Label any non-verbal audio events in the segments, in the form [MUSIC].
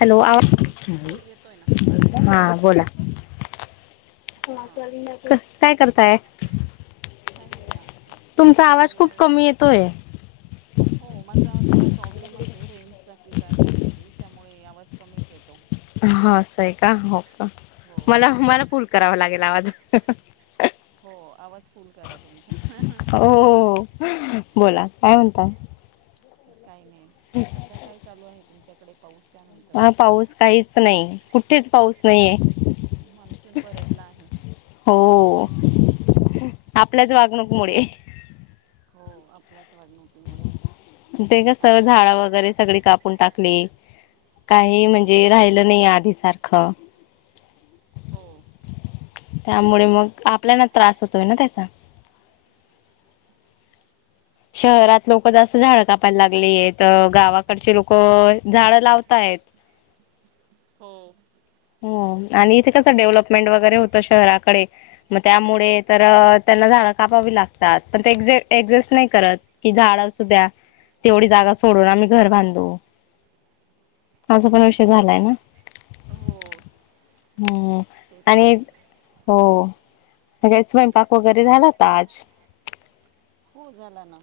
Hello [UNINTELLIGIBLE] हो येतोय ना हा, बोला. हां [UNINTELLIGIBLE] काय करताय? काही नाही आता तुमचा दुपारच्या आवाज खूप वेळेत. कमी येतोय. हो माझा जरा प्रॉब्लेमच आहे रेंजचा की काय काय माहिती त्या होय आवाज कमीच हे. हं असं आहे का? हो, का? हो मला हो मला फुल करावा लागेल आवाज. हो आवाज फुल करा तुमचा. हो बोला काय म्हणताय? काय नाही, सध्या काय चालू आहे तुमच्याकडे? [UNINTELLIGIBLE] हा पाऊस काहीच नाही. कुठेच पाऊस नाही. मान्सून परतला आहे. हो. हम्म. आपल्याच वागणूक मुळे हो आपलाच ते कसं असं झाड म्हणता वगैरे येईल सगळी कापून टाकली. काही हो म्हणजे राहिलं नाही आधी सारखं. हो. त्यामुळे मग आपल्याना त्रास होतोय ना त्याचा. शहरात लोक जास्त झाडं कापायला लागलीय तर गावाकडचे लोक झाडं लावताय [UNINTELLIGIBLE] हो. हो आणि त्यामुळे इथे कसं डेव्हलपमेंट वगैरे होतं शहराकडे मग त्यामुळे तर त्यांना कापावी लागतात ते ऍडजेस्ट नाही करत की झाड असू द्या तेवढी जागा सोडून आम्ही घर बांधू. असा पण विषय झालाय ना. हो हम्म ते तर आणित आहेच हो. सगळा स्वयंपाक वगैरे झाला का आज. खुश झाला ना.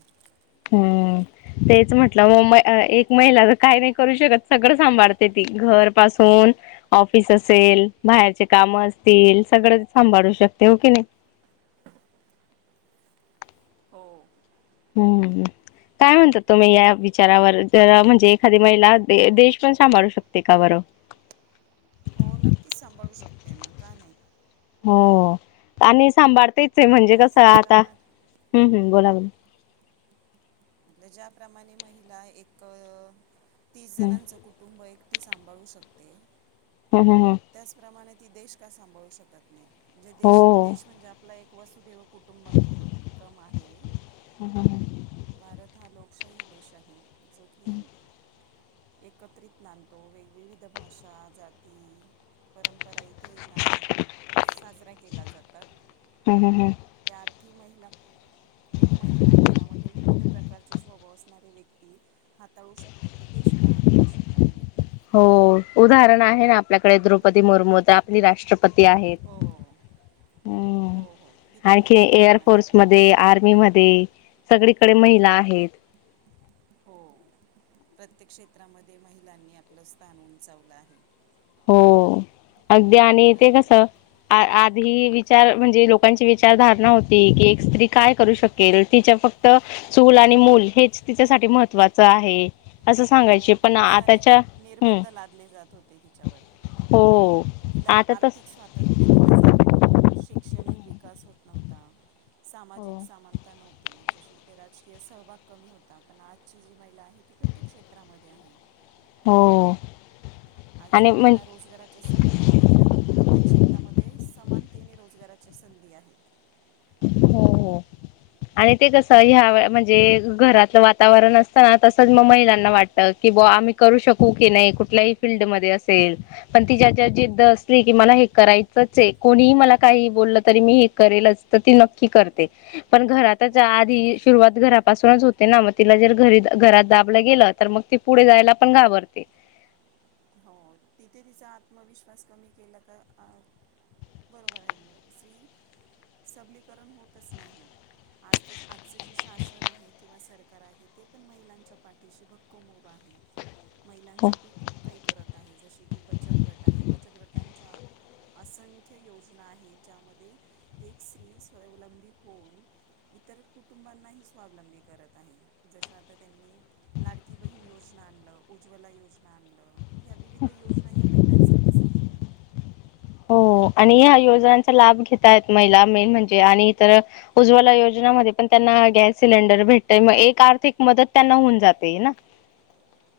हम्म तेच म्हटलं एक महिला तर काय नाही करू शकत सगळं सांभाळते ती घर [UNINTELLIGIBLE] [UNINTELLIGIBLE] ऑफिस असेल, बाहेरचे काम असतील सगळं सांभाळू शकते हो की नाही? [INAUDIBLE] हो हम्म. काय म्हणतात तुम्ही या विचारावर, जरा म्हणजे एखादी महिला देश पण सांभाळू शकते का बरं? [INAUDIBLE] हो नक्कीच सांभाळू शकते ना, का नाही? हो, आणि सांभाळतेच आहे म्हणजे कसं महिलांच्या आता प्रमाण हम्मह बोला. ज्याप्रमाणे महिला एक तीस हम् जणांचं कुटुंब ती सांभाळू शकते हम् हम् हम् त्याचप्रमाणे ती देश का सांभाळू शकत नाही म्हणजे हो देश-देश म्हणजे आपला एक वसुदैव कुटुंबकम‌ आहे हम् हम् ह भारत हा लोकशाही देश आहे जो हम्म की एकत्रित नांदतो वेग-वेविध भाषा जाती परंपरा इत साजरा केला जातो हम्म हम् हम्म ती महिला एक महिला घरामध्ये विविध प्रकारचे स्वभाव असणारे व्यक्ती हाताळू शकते तर देश का हाताळू शकणार नाही हो उदाहरण आहे ना आपल्याकडे द्रौपदी मुर्मू तर आपली राष्ट्रप पती हो आहेत हमम् हो हो किती आणखी मोठं एअर उदाहरण आहे फोर्स मध्ये आपल्याकडे आर्मी मध्ये सगळी कडे महिला आहेत हो प्रत्येक क्षेत्रामध्ये महिलांनी आपलं स्थान उंचावलं आहे हो अगदी आणि ते बरोबर कस ना? अ-अं धी विचार म्हणजे लोकांची विचारधारणा होती की एक स्त्री काय करू शकेल तिच्या फक्त चूल आणि मूल हेच तिच्यासाठी महत्त्वाचं आहे असं हो सांगायचे पण खूप सारे आताच्या हम्म निर्बंध लादले जात होते तिच्यावर हो तिला आता तस आर्थिक स्वातंत्र्य दिलं जात नव्हत शिक्षणिक णिक विकास होत नव्हता हो सामाजिक समानता नव्हती जशी अ राजकीय सहभाग कमी होता पण आजची जी महिला आहे ती प्रत्येक क्षेत्रामध्ये आहे हो आज जर आणि म्हण त्यांना रोजगाराच्या संधी बघितल्या तर प्र्य प्रत्येक क्षेत्रामध्ये समानतेने रोजगाराच्या संधी आहेत हो हो आणि ते कस ह्या म्हणजे घरातलं वातावरण असताना तसच मग महिलांना वाटत की. की बुआ आम्ही करू शकू की नाही कुठल्याही फील्ड मध्ये असेल पण तिच्यात जर जिद्द असेल करायचंच अय कोणीही मला काही बोललं तरी मी हे करेलच. तर ती नक्की करते पण घरातच हो आधी नक्की करते सुरुवात घरापासूनच होते ना म तिला जर घरी-घरात दाबलं गेलं तर मग ती पुढे जायला पण घाबरते. हो तिथे तिचा आत्मविश्वास कमी केला का अ.. बरोबर आहे म्हणलं स्त्री सबलीकरण होतच नाही ना आज ते आजचं जे शासन आहे किंवा सरकार आहे ते पण महिलांच्या पाठीशी भक्कम उभं आहे. महिलांसाठी खूप काही करत आहे जसे बचत गट आहे. बचत गटांच्या असंख्य योजना आहे. ज्यामध्ये एक स्री स्वावलंबी होऊन इतर कुटुंबांनाही स्वावलंबी करत आहे. जश आता त्यांनी लाडकी बहीण योजना नवं उज्जवला योजना आणलं या विविध योजना या महिलांसाठीच आहेत ना, हो आणि या योजनाचा लाभ घेत आहेत महिला मेन म्हणजे आणि इतर उज्वला योजनामध्ये त्यांना गॅस सिलेंडर भेटतय मग एक आर्थिक मदत त्यांना होऊन जाते ना.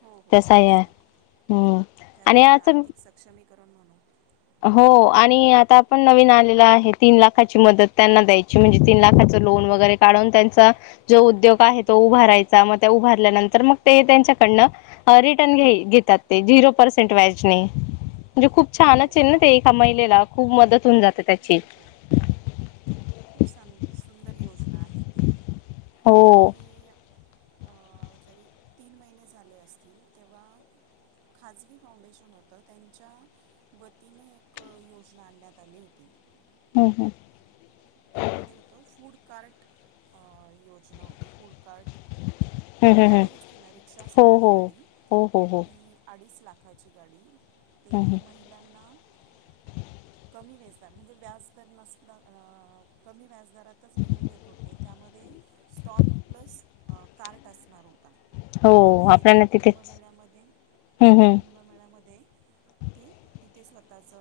हो हो तस आहे तेच ना हम्म त्यात आणि आपण याच आर्थिक सक्षमी हो आणि आता आपण नवीन आलेलं आहे तीन लाखाची मदत त्यांना द्यायची म्हणजे तीन लाखा लोन वगैरे काढून त्यांचा जो उद्योग आहे तो उभारायचा मग त्या उभारल्यानंतर मग ते त्यांच्या कडनं अं रिटर्न घेइ-घेतात ते झीरो पर्सेंट व्याजनी म्हणजे खूप छान हो च ते तेव्हा एका महिलेला खूप मदत होऊन जाते त्या हो हो खूप स सुंदर योजना, ना नाहीती कथम हो हे [UNINTELLIGIBLE] [INAUDIBLE] जरी तीन महिने झाले असतील तेव्हा खाजगी फाउंडेशन होतं त्यांच्या वतीने एक योजना आणण्यात आली होती. हम्म हम् त्यामध्ये होत फूड कार्ट अ योजना होती फूड कार्ट हं, हं, हं. गाडी असते ना रिक्षा हो, सारखी हो. गाडी हो, हो, हो. ती अडीच लाख लाखाची गाडी ते हं, हं. महिलांना कमी व्याजदार म्हणजे व्याजदर नसता कमी व्याजदरातच घेऊन देत होते. त्यामध्ये स्टॉल प्लस कार्ट असणार. हो, आता येत्या आपल्याला तिथेच कुंभमेळ्यामध्ये हं, येता हं. कुंभमेळ्यामध्ये, त तिथे स्वतःच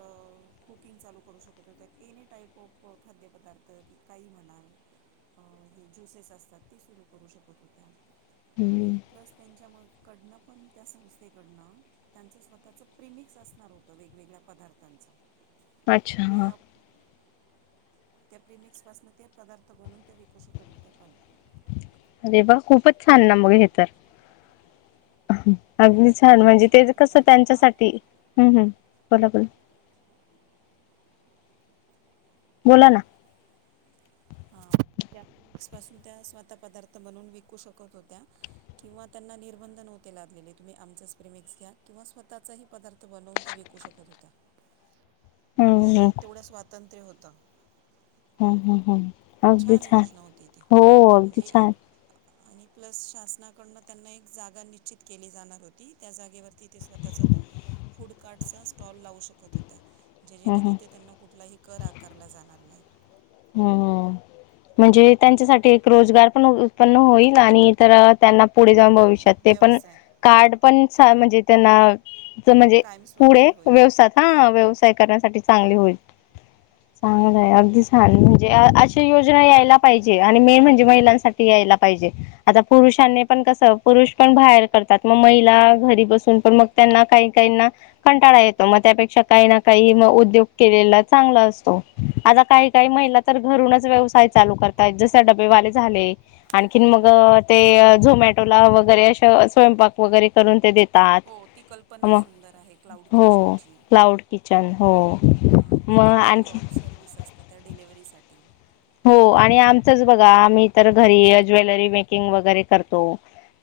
कुकिंग चालू करू शकतो त्या एनी टाईप ऑफ खाद्यपदार्थ काही म्हणा हे ज्युसेस असतात ते सुरू करू शकत होत्या, आणि हं. प्लस त्यांच्या म कडनं पण त्या संस्थेकडनं त्यांचं स्वतःच प्रिमिक्स असणार होतं वेगवेगळ्या पदार्थांचं त्या अच्छा हा प्रिय त्या प्रीमिक्स पासुन ते पदार्थ बनून त्या अरे वा खूपच छान ना मग हे तर, अगदी ते छान विकू म्हणजे तेच शकत कसं होत्या किंवा त्यांच्यासाठी, हम् हम् बला बल [UNINTELLIGIBLE] बोला ना, [INAUDIBLE] त्या स्वतः पदार्थ बनून विकू शकत होत्या किंवा त्यांना निर्बंध तुम्ही आमचच प्रीमिक्स घ्या किंवा स्वतःचा पदार्थ बनून विकू शकत होत्या. ह ते तेवढा स्वातंत्र्य होत. हम्, हम्, हम अगदी छान, होती ती हो अगदी म्हणजे छान. आणि प्लस शासनाकडनं त्यांना एक जागा निश्चित केली जाणार होती. त्या जागेवरती ते स्वतःचा तो फूड कार्टचा स्टॉल लावू शकत होत्या. जे, जे, हं, की हं. तिथे त्यांना कुठलाही कर आकारला जाणार नाही. हम्, म्हणजे त्यांच्यासाठी एक रोजगार पण उ पण होईल आणि तर त्यांना पुढे जाऊन हो भविष्यात ते पण, व्यवसाय कार्ड पण म्हणजे त्यांना, म्हणजे पुढे कायमस्वरूपी होईल व्यवसाय हा व्यव व्यवसाय करायसाठी चांगली होईल. चांगल अगदी चांगल म्हणजे, अशी योजना यायला पाहिजे. आणि मेन म्हणजे महिलांसाठी यायला पाहिजे. आता पुरुषांनी नाही पण कस, पुरुष पण बाहेर करतात. मग महिला घरी बसून पण मग त्यांना काही काहीना कंटाळा येतो, मग त्यापेक्षा काही ना काही म उद्योग केलेला चांगला असतो. आता काही काही महिला तर घरूनच व्यवसाय चालू करतायत. जस, डबेवाले झाले. आणखीन मग ते झोमॅटोला वगैरे अशा स्वयंपाक वगैरे करून तेे दे हो ती कल्पना सुंदर आहे, क्लाउड हो किचनची. क्लाउड किचन हो हा मग पिकअप अँड आणखी ड्रॉप सर्व्हिस असते, त्या साठी. हो आणि आमचच बघा. आम्ही तर घरी ज्वेलरी मेकिंग वगैरे करतो,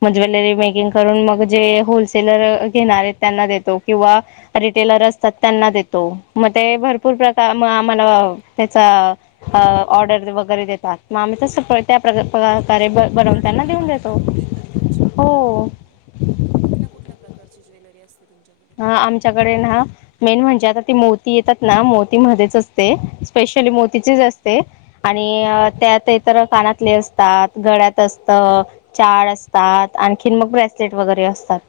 मग ज्वेलरी मेकिंग करून मग जे, होलसेलर घेणार आहेत त्यांना देतो. किंवा रिटेल लर त्यांना देतो. मग ते भरपूर प्रका मग आम्हाला त्याचा अ ऑर्डर वगैरे देतात. मग आम्ही तसं प त्या प्रग प्र ऑर्डर प्रमाणे बनवून देतात. अच्छा, हो, हो, हो. कुठल्या, कुठल्या प्रकारची ज्वेलरी असते? तुमच्याकडे हा आमच्याकडे ना, मेन म्हणजे आता ते मोती येतात ना, मोती मध्येच असते. स्पेश ली, मोतीतीच असते आणि त्यात इतर कानातले असतात, गळ्यात असत, चाळ असतात. आणखीन मग, ब्रेसलेट वगैरे असतात.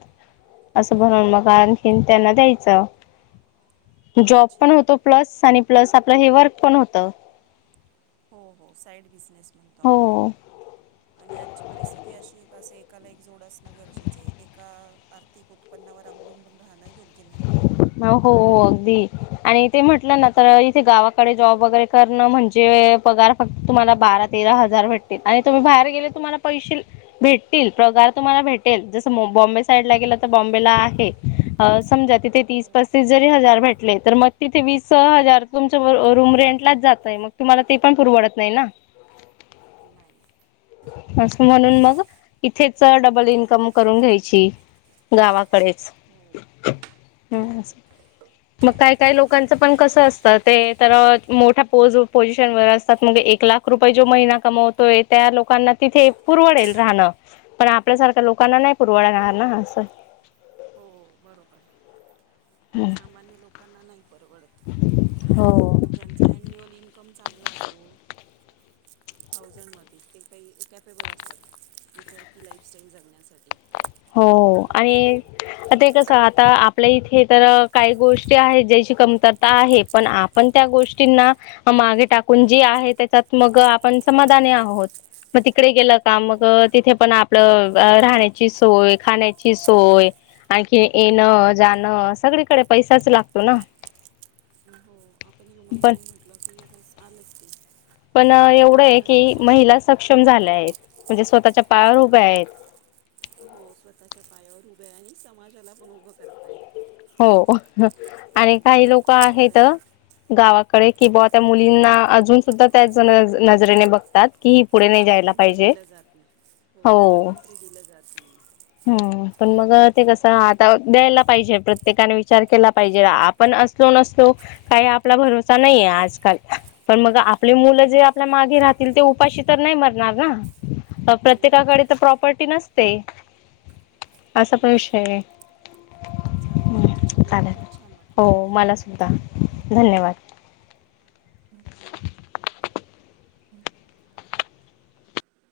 असं हो बनवून हो मग हो आणखीन त्यांना द्यायचं. जॉब अच्छा पण होतो प्लस, आणि प्लस आपलं हे वर्क पण होत. हो हो साइड बिसनेस म्हणतो आपण हो आणि आजची परिस्थिती अशी एक असे एकाला एक जोड असणं गरजेचंय. एका आर्थिक उत्पन्नावर अवलंबून राहणं योग्य नाही. [UNINTELLIGIBLE] अ हो आणि ते म्हटलं ना, तर इथे गावाकडे जॉब वगैरे करणं म्हणजे पगार फक्त तुम्हा ला बारा तेरा हजार भेटतील. आणि तुम्ही बाहेर गेले तुम्हाला पैसे भेटतील प्रगार तुम्हाला भेटेल जस मुंब बॉम्बे साईड ला गेलं, तर बॉम्बेला आहे अ समजा तेथे तीस- पस्तीस हजार जरी भेटले, तर मग तिथे वीस हजार तुमचं रुम रेंटलाच जा तय, मग तुम्हाला ते पण पुरवडत नाही ना नाही. अस म्हणून मग इथेच, डबल इन्कम करून घ्यायची. गावाकडेच, हो हम् मग काय काही लोकांच पण कस असत, ते तर मोठ्या पोज पोझिशनवर असतात, एक लाख रुपये जो महिना कमवतोय, त्या लोकांना तिथे पुरवडेल राहणं. पण आपल्यासारख्या लोकांना नाही पुरवळणार ना असं हो बरोबर सामान्य लोकांना नाही परवडत. हो ज्यांचा अन्युअल इन्कम चांगला असतो [UNINTELLIGIBLE] थाउजंडमध्ये, ते काही कॅपेबल असतात. इतर ही लाईफस्टाईल जगण्यासाठी. हो बरोबर आणि आहे की नाही [UNINTELLIGIBLE] आ ते कस, आता आपल्या इथे तर, काही गोष्टी आहेत ज्याची कमतरता आहे पण आपण त्या गोष्टींना मागे टाकून, जी आहे त्याच्यात मग आपण समाधानी आहोत. मग तिकडे गेलं का मग, हो तिथे पण आपलं राहण्याची सो होय खाण्याची सोय आणखी येण जाणं सगळीकडे पैसाच लागतो ना ह [UNINTELLIGIBLE] हो आपण ह्युमन बिंग म्हटलं की आलंच की पण एवढं आहे की महिला सक्षम झाल्या आहेत म्हणजे स्वतःच्या पायावर हुभ्या आहेत हो स्वतःच्या पायावर हुभ्या आहे आणि समाजाला पण हुभ करताय हो आणि हो, काही हो, लोक आहेत एकोप्याने गावात कळे कि बावा त्या मुलींना अजून सुद्धा त्याच जण नजरेने बघतात कि ही पुढे ते नाही जायला स्वातंत्र्य पाहिजे दिलं जात नाही हो स्वातंत्र्य दिलं जात नाही हम् पण मग ते कसं आता द्यायला पाहिजे् प्र प्रत्येकाने विचार केला पाहिजे आपण असलो नसलो काही आपला भरोसा नाहीे आजकाल पण मग आपले मुलं हो जे आपल्या मागे राहतील ते उपाशी तर नाही मरणार ना अ [UNINTELLIGIBLE] नाही प्रत्येकाकडे नाही तर प्रॉपर्टी नसते असा हो पण विषय चालेल तुमच्याशी बोलून चालेल खूप छान वाटलं हो मला सुद्धा धन्यवाद धन्यवाद